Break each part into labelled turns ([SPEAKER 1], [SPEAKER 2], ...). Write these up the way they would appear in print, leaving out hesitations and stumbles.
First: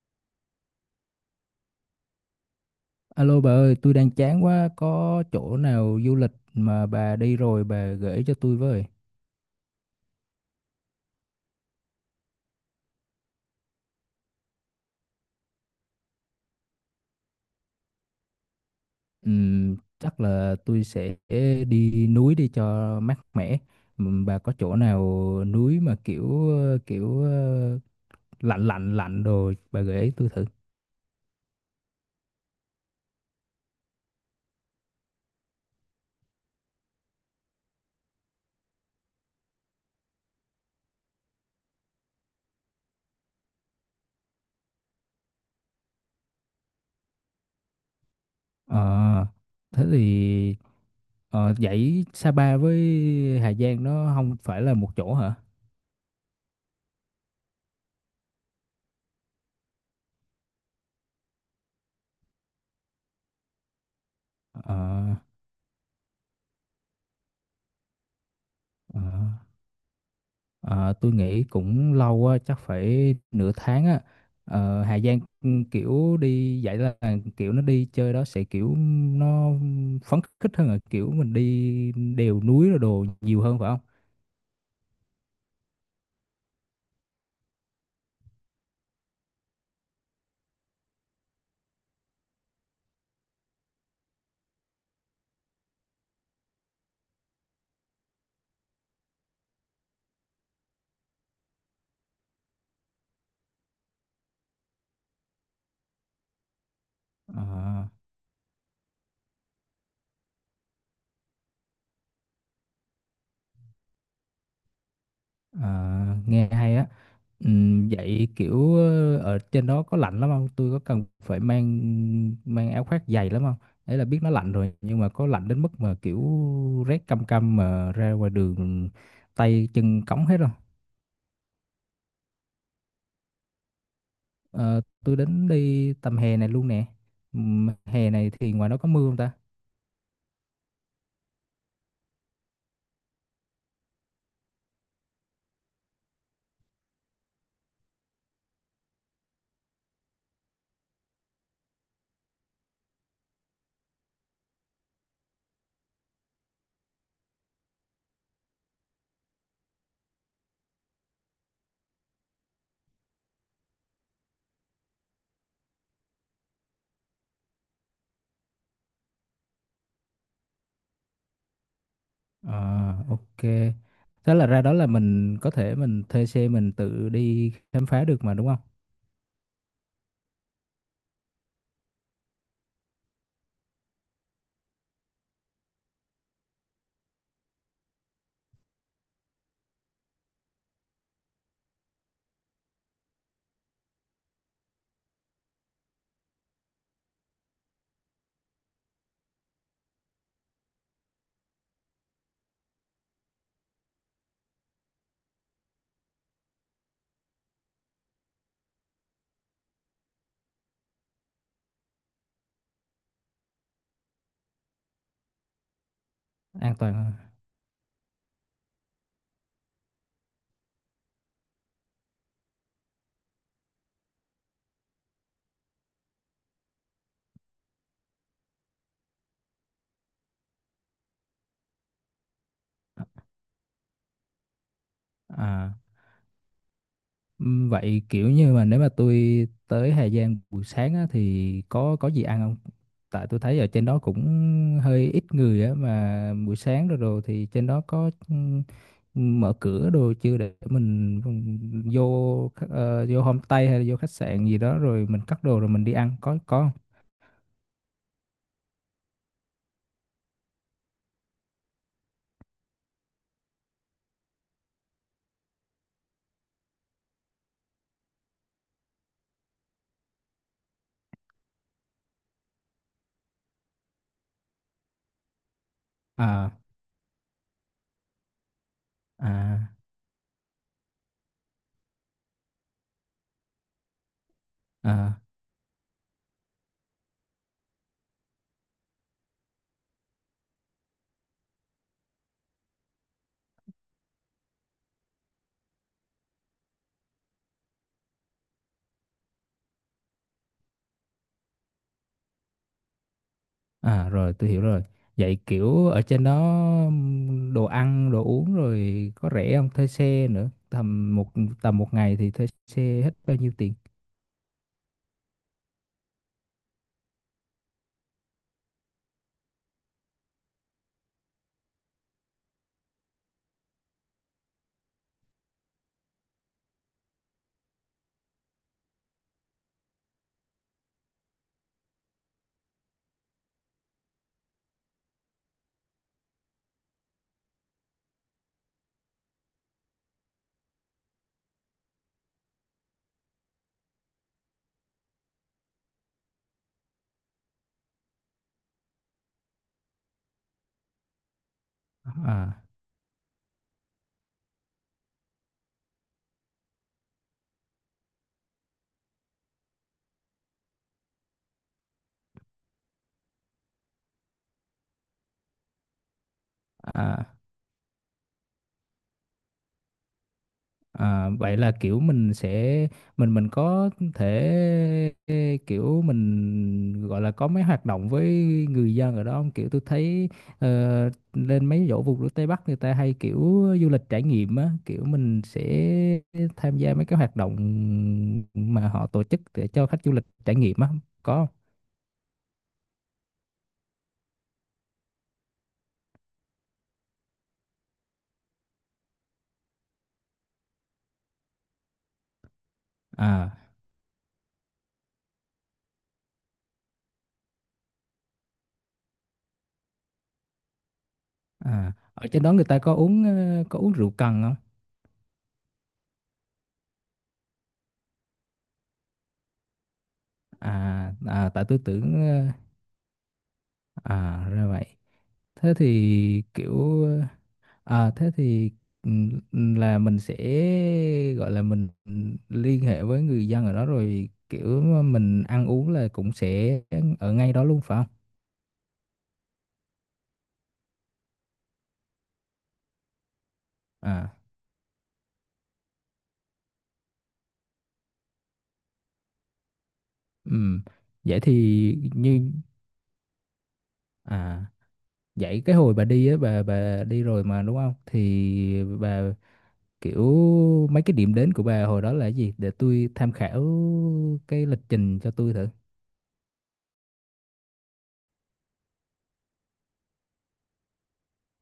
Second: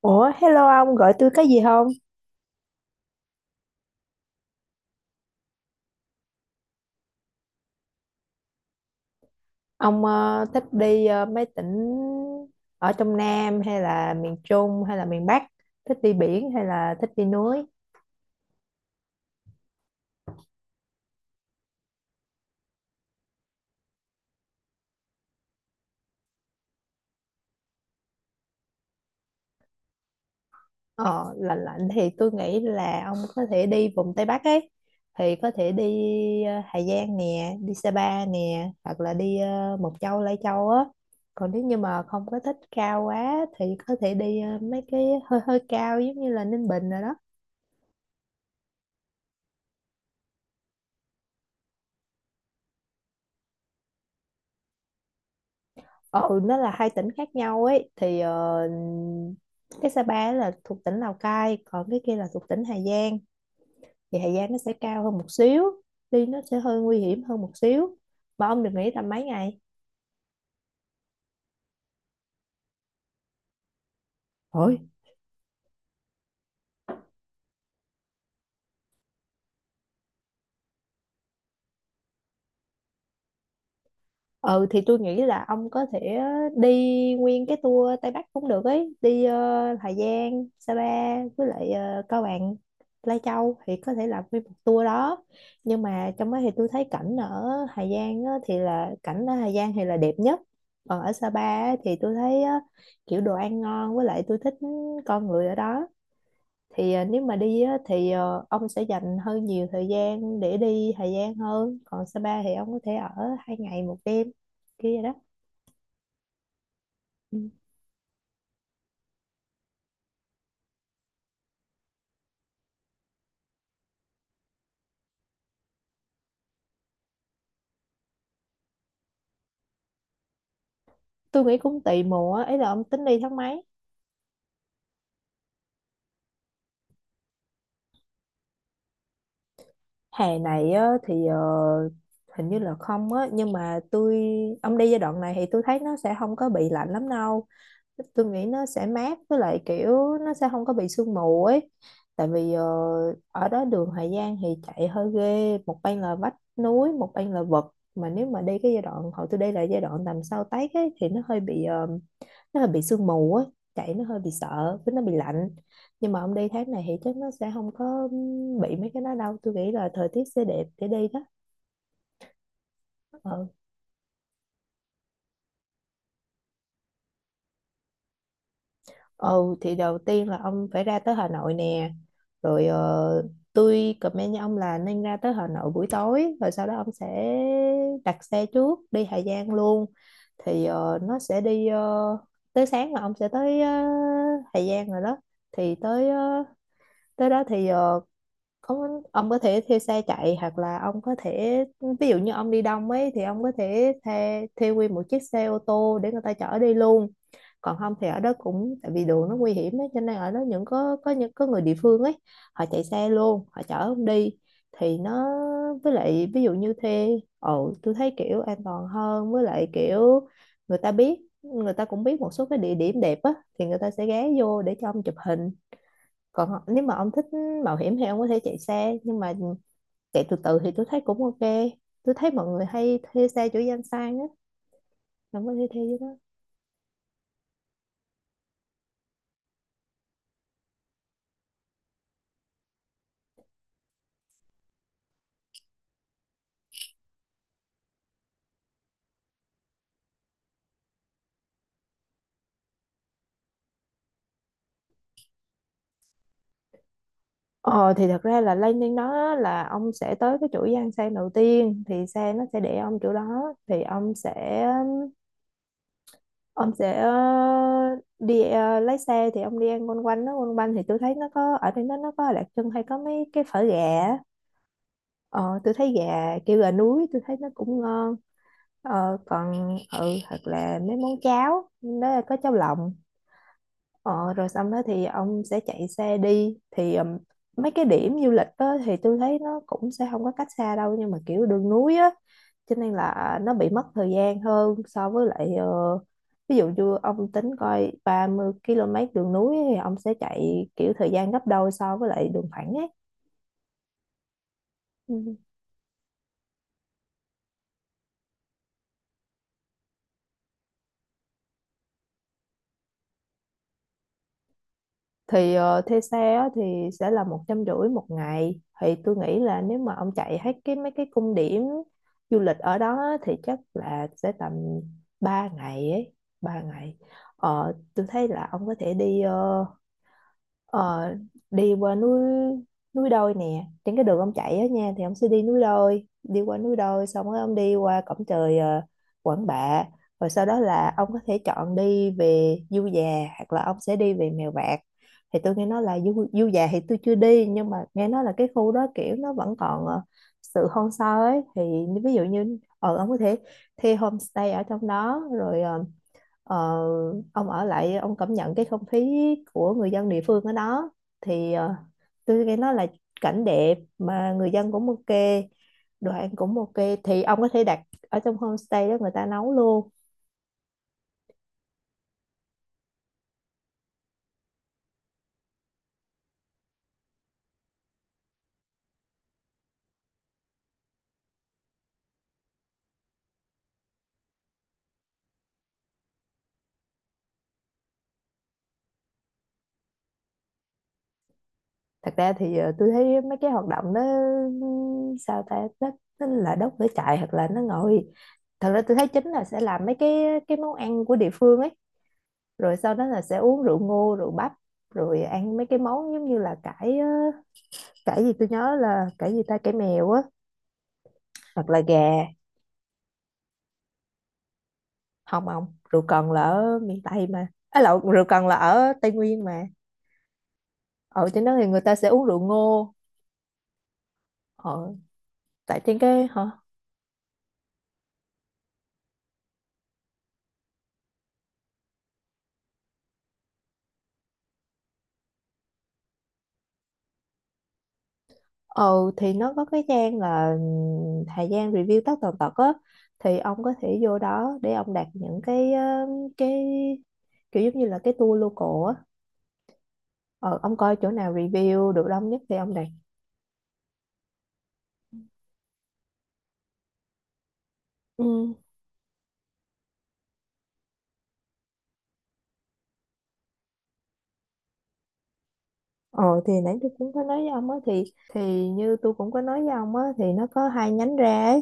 [SPEAKER 1] Ủa, hello ông, gọi tôi có gì không?
[SPEAKER 2] Alo bà ơi, tôi đang chán quá, có chỗ nào du lịch mà bà đi rồi bà gửi cho tôi với.
[SPEAKER 1] Ông thích đi mấy tỉnh ở trong Nam hay là miền Trung hay là miền Bắc? Thích đi biển hay là thích đi núi?
[SPEAKER 2] Chắc là tôi sẽ đi núi đi cho mát mẻ. Bà có chỗ nào núi mà kiểu kiểu lạnh lạnh lạnh đồ bà gửi tôi thử.
[SPEAKER 1] Ờ, lạnh lạnh thì tôi nghĩ là ông có thể đi vùng Tây Bắc ấy. Thì có thể đi Hà Giang nè, đi Sapa nè, hoặc là đi Mộc Châu, Lai Châu á. Còn nếu như mà không có thích cao quá thì có thể đi mấy cái hơi hơi cao giống như là Ninh Bình rồi đó.
[SPEAKER 2] Ờ, thế thì vậy Sapa với Hà Giang nó không phải là một chỗ hả?
[SPEAKER 1] Ừ, nó là hai tỉnh khác nhau ấy. Thì cái Sapa ấy là thuộc tỉnh Lào Cai, còn cái kia là thuộc tỉnh Hà Giang. Thì Hà Giang nó sẽ
[SPEAKER 2] Ờ,
[SPEAKER 1] cao hơn một xíu, đi nó sẽ hơi nguy hiểm hơn một xíu. Mà ông được nghỉ
[SPEAKER 2] ờ.
[SPEAKER 1] tầm mấy ngày?
[SPEAKER 2] Ờ, tôi nghĩ cũng lâu á, chắc phải nửa tháng á. Ờ,
[SPEAKER 1] Ôi,
[SPEAKER 2] Hà Giang kiểu đi vậy là kiểu nó đi chơi đó sẽ kiểu nó phấn khích hơn là kiểu mình đi đèo núi rồi đồ nhiều hơn phải không?
[SPEAKER 1] ừ thì tôi nghĩ là ông có thể đi nguyên cái tour Tây Bắc cũng được ấy, đi Hà Giang Sa Pa với lại Cao Bằng Lai Châu, thì có thể làm nguyên một tour đó. Nhưng mà trong đó thì tôi thấy cảnh ở Hà Giang á, thì là cảnh ở Hà Giang thì là đẹp nhất. Còn ở Sa Pa á thì tôi thấy á, kiểu đồ ăn ngon với lại tôi thích con người ở đó. Thì nếu mà
[SPEAKER 2] Ờ,
[SPEAKER 1] đi á, thì ông sẽ dành hơi nhiều thời gian để đi Hà Giang hơn, còn Sapa thì ông có thể ở 2 ngày 1 đêm kia vậy đó.
[SPEAKER 2] ờ, nghe hay á.
[SPEAKER 1] Ừ.
[SPEAKER 2] Vậy kiểu ở trên đó có lạnh lắm không? Tôi có cần phải mang mang áo khoác dày lắm không? Đấy là biết nó lạnh rồi, nhưng mà có lạnh đến mức mà kiểu rét căm căm mà ra ngoài đường tay chân cống hết không?
[SPEAKER 1] Tôi nghĩ cũng tùy mùa á, ý là ông tính đi tháng mấy?
[SPEAKER 2] Ờ, tôi đến đi tầm hè này luôn nè. Hè này thì ngoài đó có mưa không ta?
[SPEAKER 1] Hè này á, thì hình như là không á, nhưng mà ông đi giai đoạn này thì tôi thấy nó sẽ không có bị lạnh lắm đâu. Tôi nghĩ nó sẽ mát, với lại kiểu nó sẽ không có bị sương mù ấy. Tại vì ở đó đường Hà Giang thì chạy hơi ghê, một bên là vách núi, một bên là vực. Mà nếu mà đi cái giai đoạn hồi tôi đi là giai đoạn tầm sau Tết ấy thì nó hơi bị sương mù ấy, chạy nó hơi bị sợ với nó bị lạnh. Nhưng mà ông đi tháng này thì chắc nó sẽ không có bị mấy cái đó đâu, tôi nghĩ là thời tiết sẽ đẹp để đi đó.
[SPEAKER 2] Ờ, ok.
[SPEAKER 1] Ừ.
[SPEAKER 2] Thế là ra đó là mình có thể mình thuê xe mình tự đi khám phá được mà đúng không?
[SPEAKER 1] Ừ thì đầu tiên là ông phải ra tới Hà Nội nè. Rồi tôi comment với ông là nên ra tới Hà Nội buổi tối. Rồi sau đó ông sẽ đặt xe trước đi Hà Giang luôn. Thì nó sẽ đi tới sáng là ông sẽ tới Hà Giang rồi đó. Thì tới đó thì ông có thể thuê xe chạy, hoặc là ông có thể, ví dụ như ông đi đông ấy, thì ông có thể thuê thuê nguyên một chiếc xe ô tô để người ta chở đi luôn. Còn không thì ở đó, cũng tại vì đường nó nguy hiểm ấy, cho nên ở đó những có những có người địa phương ấy, họ chạy xe luôn, họ chở ông đi. Thì nó, với lại ví dụ như
[SPEAKER 2] An toàn hơn.
[SPEAKER 1] thuê. Ồ, tôi thấy kiểu an toàn hơn, với lại kiểu người ta cũng biết một số cái địa điểm đẹp á, thì người ta sẽ ghé vô để cho ông chụp hình. Còn nếu mà ông thích mạo hiểm thì ông có thể chạy xe, nhưng mà chạy từ từ thì tôi thấy cũng ok. Tôi thấy mọi người hay thuê xe chỗ Giang Sang á, ông có thể
[SPEAKER 2] À.
[SPEAKER 1] thuê với đó.
[SPEAKER 2] Vậy kiểu như mà nếu mà tôi tới Hà Giang buổi sáng á, thì có gì ăn không? Tại tôi thấy ở trên đó cũng hơi ít người á, mà buổi sáng rồi rồi thì trên đó có mở cửa đồ chưa, để mình vô vô homestay hay là vô khách sạn gì đó rồi mình cắt đồ rồi mình đi ăn có không?
[SPEAKER 1] Ờ thì thật ra là landing đó là ông sẽ tới cái chỗ Giang Sang đầu tiên, thì xe nó sẽ để ông chỗ đó, thì ông sẽ đi lái xe, thì ông đi ăn quanh quanh nó quanh quanh. Thì tôi thấy nó có ở trên đó nó có Lạc Chân hay có mấy cái phở gà á. Ờ tôi thấy gà
[SPEAKER 2] À,
[SPEAKER 1] kêu gà núi tôi thấy nó cũng ngon.
[SPEAKER 2] à,
[SPEAKER 1] Còn thật là mấy món cháo đó là có cháo lòng. Ờ, Rồi xong đó thì
[SPEAKER 2] à.
[SPEAKER 1] ông sẽ chạy xe đi, thì mấy cái điểm du lịch đó thì tôi thấy nó cũng sẽ không có cách xa đâu, nhưng mà kiểu đường núi á, cho nên là nó bị mất thời gian hơn so với lại ví dụ như ông tính coi 30 km đường núi thì ông sẽ chạy kiểu thời gian gấp đôi so với lại đường thẳng ấy.
[SPEAKER 2] À, rồi tôi hiểu rồi.
[SPEAKER 1] Ừ.
[SPEAKER 2] Vậy kiểu ở trên đó đồ ăn, đồ uống rồi có rẻ không? Thuê xe nữa. Tầm một ngày thì thuê xe hết bao nhiêu tiền?
[SPEAKER 1] Thì thuê xe á, thì sẽ là 150 một ngày. Thì tôi nghĩ là nếu mà ông chạy hết cái mấy cái cung điểm du lịch ở đó á, thì chắc là sẽ tầm 3 ngày ấy 3 ngày. Tôi thấy là ông có thể đi Ờ, đi qua núi, núi đôi nè, trên cái đường ông chạy á nha thì ông sẽ đi núi đôi, đi qua núi đôi, xong rồi ông đi qua cổng trời Quảng Bạ. Rồi sau đó là ông có thể chọn đi về Du Già, hoặc là ông sẽ đi về Mèo Vạc. Thì tôi nghe nói là Du Già thì tôi chưa đi, nhưng mà nghe nói là cái khu đó kiểu nó vẫn còn sự hoang sơ ấy. Thì ví dụ như
[SPEAKER 2] À,
[SPEAKER 1] ông có thể thuê homestay ở trong đó, rồi Ờ, ông ở lại ông cảm nhận cái không khí của người dân địa phương ở đó. Thì tôi nghe nói là cảnh đẹp mà người dân cũng ok, đồ ăn cũng ok. Thì
[SPEAKER 2] à.
[SPEAKER 1] ông có thể đặt ở trong homestay đó người ta nấu luôn.
[SPEAKER 2] À, vậy là kiểu mình có thể kiểu mình gọi là có mấy hoạt động với người dân ở đó không? Kiểu tôi thấy lên mấy chỗ vùng đất Tây Bắc người ta hay kiểu du lịch trải nghiệm á, kiểu mình sẽ tham gia mấy cái hoạt động mà họ tổ chức để cho khách du lịch trải nghiệm á, có không?
[SPEAKER 1] Thật ra thì tôi thấy mấy cái hoạt động đó, sao ta, nó là đốt lửa trại hoặc là nó ngồi. Thật ra tôi thấy chính là sẽ làm mấy cái món ăn của địa phương ấy. Rồi sau đó là sẽ
[SPEAKER 2] À,
[SPEAKER 1] uống rượu ngô rượu bắp, rồi ăn mấy cái món giống như là cải. Cải gì, tôi nhớ là cải gì ta, cải mèo á, hoặc là
[SPEAKER 2] à,
[SPEAKER 1] gà.
[SPEAKER 2] ở trên đó người ta có uống có uống rượu cần không?
[SPEAKER 1] Không ông, rượu cần là ở miền Tây mà, à lộn, rượu cần là ở Tây Nguyên mà.
[SPEAKER 2] À,
[SPEAKER 1] Ở trên
[SPEAKER 2] à,
[SPEAKER 1] đó
[SPEAKER 2] tại
[SPEAKER 1] thì
[SPEAKER 2] tôi
[SPEAKER 1] người ta sẽ uống
[SPEAKER 2] tưởng
[SPEAKER 1] rượu
[SPEAKER 2] ờ,
[SPEAKER 1] ngô.
[SPEAKER 2] À ra vậy.
[SPEAKER 1] ờ,
[SPEAKER 2] Thế
[SPEAKER 1] Tại trên cái
[SPEAKER 2] thì
[SPEAKER 1] hả.
[SPEAKER 2] kiểu thế thì là mình sẽ gọi là mình liên hệ với người dân ở đó rồi kiểu mình ăn uống là cũng sẽ ở ngay đó luôn phải không?
[SPEAKER 1] Ờ thì nó có cái trang là thời gian review tất tần tật á, thì ông có thể vô
[SPEAKER 2] À
[SPEAKER 1] đó để ông đặt những cái cái kiểu giống như là cái tour local á. Ờ, ông
[SPEAKER 2] ừm.
[SPEAKER 1] coi chỗ nào
[SPEAKER 2] Vậy
[SPEAKER 1] review
[SPEAKER 2] thì
[SPEAKER 1] được đông nhất
[SPEAKER 2] như
[SPEAKER 1] thì ông đặt.
[SPEAKER 2] à vậy cái hồi bà đi á, bà đi rồi mà đúng không?
[SPEAKER 1] Ừ.
[SPEAKER 2] Thì bà kiểu mấy cái điểm đến của bà hồi đó là cái gì để tôi tham khảo cái lịch trình cho tôi thử.
[SPEAKER 1] Ờ thì nãy tôi cũng có nói với ông á, thì như tôi cũng có nói với ông á, thì nó có hai nhánh ra ấy.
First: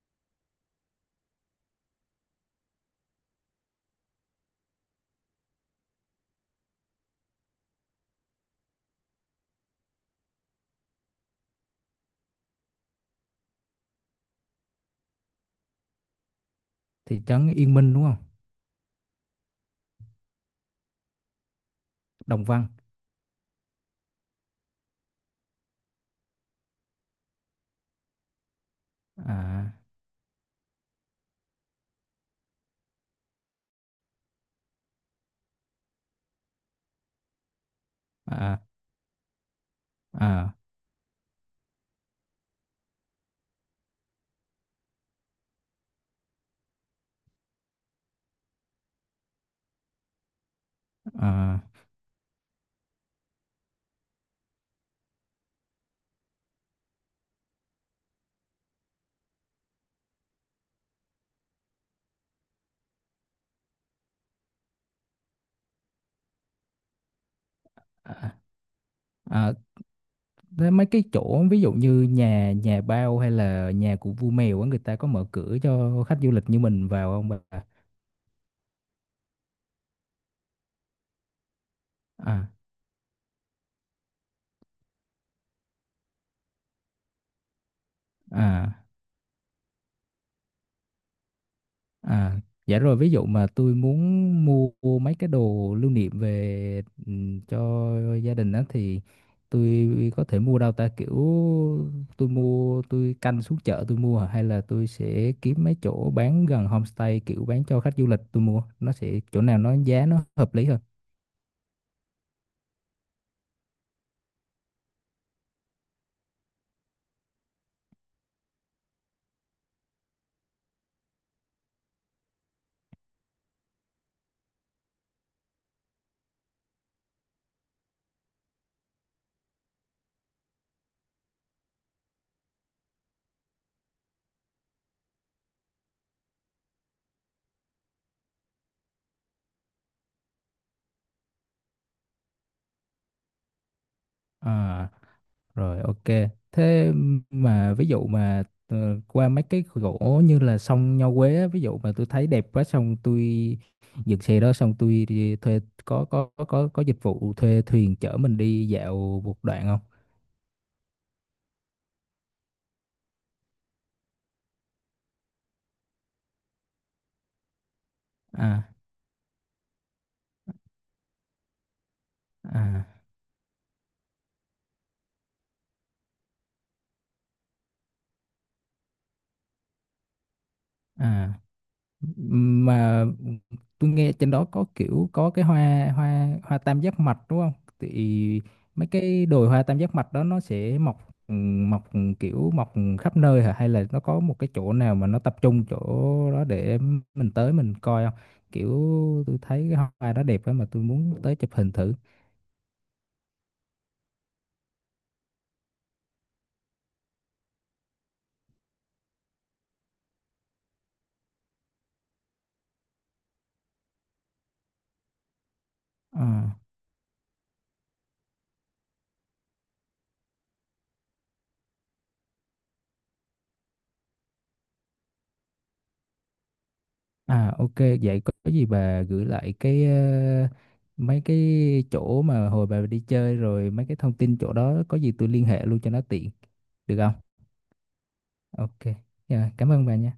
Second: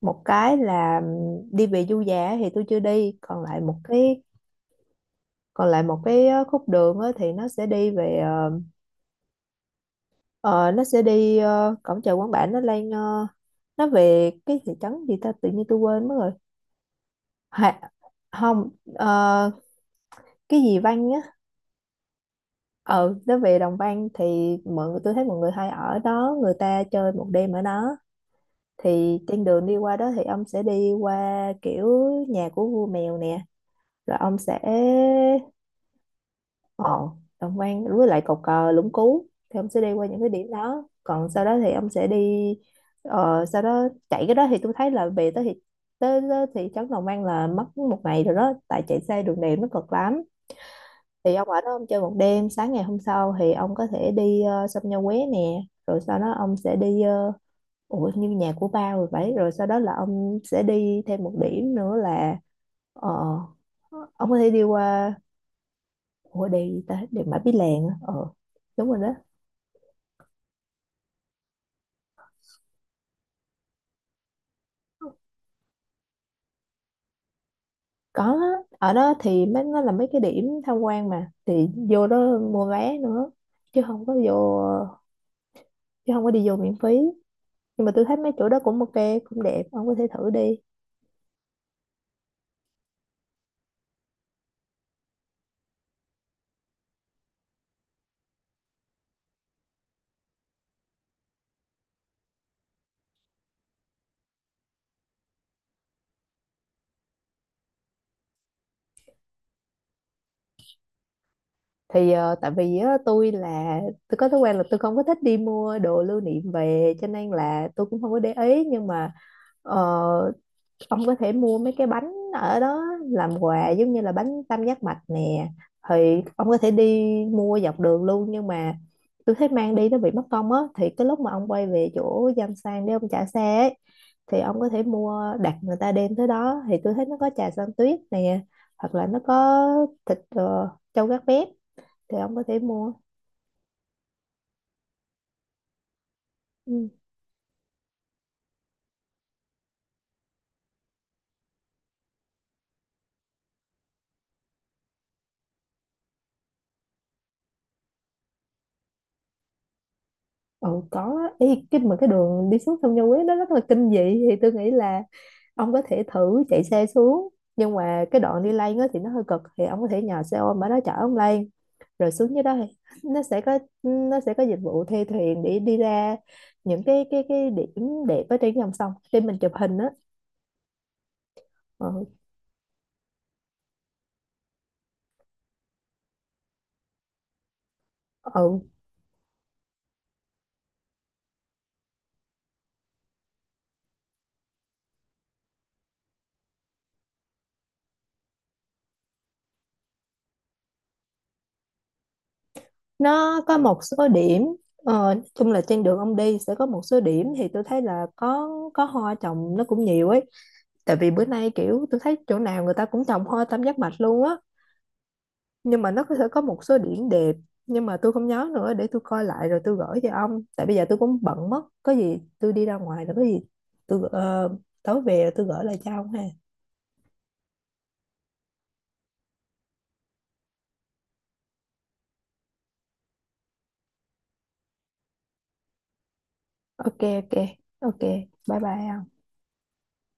[SPEAKER 1] Một cái là đi về du giả thì tôi chưa đi, còn lại một cái khúc đường á thì nó sẽ đi về ờ, ờ, nó sẽ đi ờ, cổng chợ Quán Bản, nó lên nó về cái thị trấn gì ta, tự nhiên tôi quên mất rồi.
[SPEAKER 2] Thị trấn Yên
[SPEAKER 1] Hà,
[SPEAKER 2] Minh đúng không?
[SPEAKER 1] không, ờ, cái gì Văn á.
[SPEAKER 2] Đồng Văn.
[SPEAKER 1] Ờ nó về Đồng Văn thì mọi người tôi thấy mọi người hay ở đó, người ta chơi một đêm ở đó. Thì trên đường
[SPEAKER 2] À,
[SPEAKER 1] đi qua đó thì ông sẽ đi qua kiểu nhà của vua mèo nè, rồi ông sẽ, ồ, đồng quan với lại cột
[SPEAKER 2] à,
[SPEAKER 1] cờ Lũng Cú, thì ông sẽ đi qua những cái điểm
[SPEAKER 2] à,
[SPEAKER 1] đó. Còn sau đó thì ông sẽ đi sau đó chạy cái đó thì tôi thấy là về tới thì tới thị trấn Đồng An là mất một ngày rồi đó, tại chạy xe đường đèo nó cực lắm. Thì ông ở
[SPEAKER 2] à,
[SPEAKER 1] đó ông chơi một đêm, sáng ngày hôm sau thì ông có thể đi sông Nho Quế nè. Rồi sau đó ông sẽ đi Ủa như nhà của ba rồi vậy, rồi sau đó là ông sẽ đi thêm một điểm nữa là ờ, ông có thể đi qua, ủa đèo gì ta, đèo Mã Pí Lèng á. Ờ
[SPEAKER 2] à,
[SPEAKER 1] Đúng rồi đó.
[SPEAKER 2] à, thế mấy cái chỗ ví dụ như nhà nhà bao hay là nhà của vua mèo á, người ta có mở cửa cho khách du lịch như mình vào không bà?
[SPEAKER 1] Có á, ở đó thì mấy nó là mấy cái điểm tham quan mà, thì vô đó
[SPEAKER 2] À,
[SPEAKER 1] mua vé nữa, chứ không có vô chứ không có đi vô miễn phí. Nhưng mà tôi thấy mấy chỗ đó
[SPEAKER 2] à,
[SPEAKER 1] cũng ok, cũng đẹp, ông có thể thử đi.
[SPEAKER 2] à. Dạ rồi, ví dụ mà tôi muốn mua mấy cái đồ lưu niệm về cho gia đình á, thì tôi có thể mua đâu ta, kiểu tôi mua tôi canh xuống chợ tôi mua hả? Hay là tôi sẽ kiếm mấy chỗ bán gần homestay kiểu bán cho khách du lịch tôi mua, nó sẽ chỗ nào nó giá nó hợp lý hơn.
[SPEAKER 1] Thì tại vì á, tôi có thói quen là tôi không có thích đi mua đồ lưu niệm về, cho nên là tôi cũng không có để ý. Nhưng mà ờ, ông có thể mua mấy cái bánh ở đó làm quà, giống như là bánh tam giác mạch nè. Thì ông có thể đi mua dọc đường luôn, nhưng mà tôi thấy mang đi nó bị mất công á. Thì cái lúc mà ông quay về chỗ Giang Sang để ông trả xe ấy, thì ông có thể mua, đặt người ta đem tới đó. Thì tôi thấy nó có trà xanh tuyết nè, hoặc là nó có thịt trâu gác bếp, thì ông có thể mua.
[SPEAKER 2] À, rồi, ok.
[SPEAKER 1] Ừ.
[SPEAKER 2] Thế mà ví dụ mà qua mấy cái gỗ như là sông Nho Quế á, ví dụ mà tôi thấy đẹp quá, xong tôi dựng xe đó, xong tôi đi thuê có dịch vụ thuê thuyền chở mình đi dạo một đoạn không?
[SPEAKER 1] Ừ có á. Ý, cái đường đi xuống sông Nho Quế nó rất là kinh dị. Thì tôi nghĩ là ông có thể thử chạy xe xuống, nhưng mà cái đoạn đi
[SPEAKER 2] À,
[SPEAKER 1] lên á thì nó hơi cực, thì ông có thể nhờ xe ôm ở đó chở ông lên. Rồi xuống dưới đó thì
[SPEAKER 2] à,
[SPEAKER 1] nó sẽ có dịch vụ thuê thuyền để đi ra những cái điểm đẹp ở trên dòng sông để mình chụp hình á.
[SPEAKER 2] à,
[SPEAKER 1] Ừ.
[SPEAKER 2] mà tôi nghe trên đó có kiểu có cái hoa hoa hoa tam giác mạch đúng không, thì
[SPEAKER 1] Ừ
[SPEAKER 2] mấy cái đồi hoa tam giác mạch đó nó sẽ ừ, mọc kiểu mọc khắp nơi hả, hay là nó có một cái chỗ nào mà nó tập trung chỗ đó để mình tới mình coi không, kiểu tôi thấy cái hoa đó đẹp á mà tôi muốn tới chụp hình thử.
[SPEAKER 1] nó có một số điểm. Nói chung là trên đường ông đi sẽ có một số điểm, thì tôi thấy là có hoa trồng nó cũng nhiều ấy, tại vì bữa nay kiểu tôi thấy chỗ nào người ta cũng trồng hoa tam giác mạch luôn á. Nhưng mà sẽ có
[SPEAKER 2] À.
[SPEAKER 1] một số điểm đẹp. Nhưng mà tôi không nhớ nữa, để tôi coi lại rồi tôi gửi cho ông. Tại bây giờ tôi cũng bận mất, có gì tôi đi ra ngoài rồi có gì tôi gửi- ờ, tối về rồi tôi gửi lại cho ông ha.
[SPEAKER 2] À, ok, vậy có gì bà gửi lại cái mấy cái chỗ mà hồi bà đi chơi rồi, mấy cái thông tin chỗ đó, có gì tôi liên hệ luôn cho nó tiện được
[SPEAKER 1] Ok,
[SPEAKER 2] không?
[SPEAKER 1] ok, ok, bye
[SPEAKER 2] Ok.
[SPEAKER 1] bye ông.
[SPEAKER 2] Dạ, cảm ơn bà nha.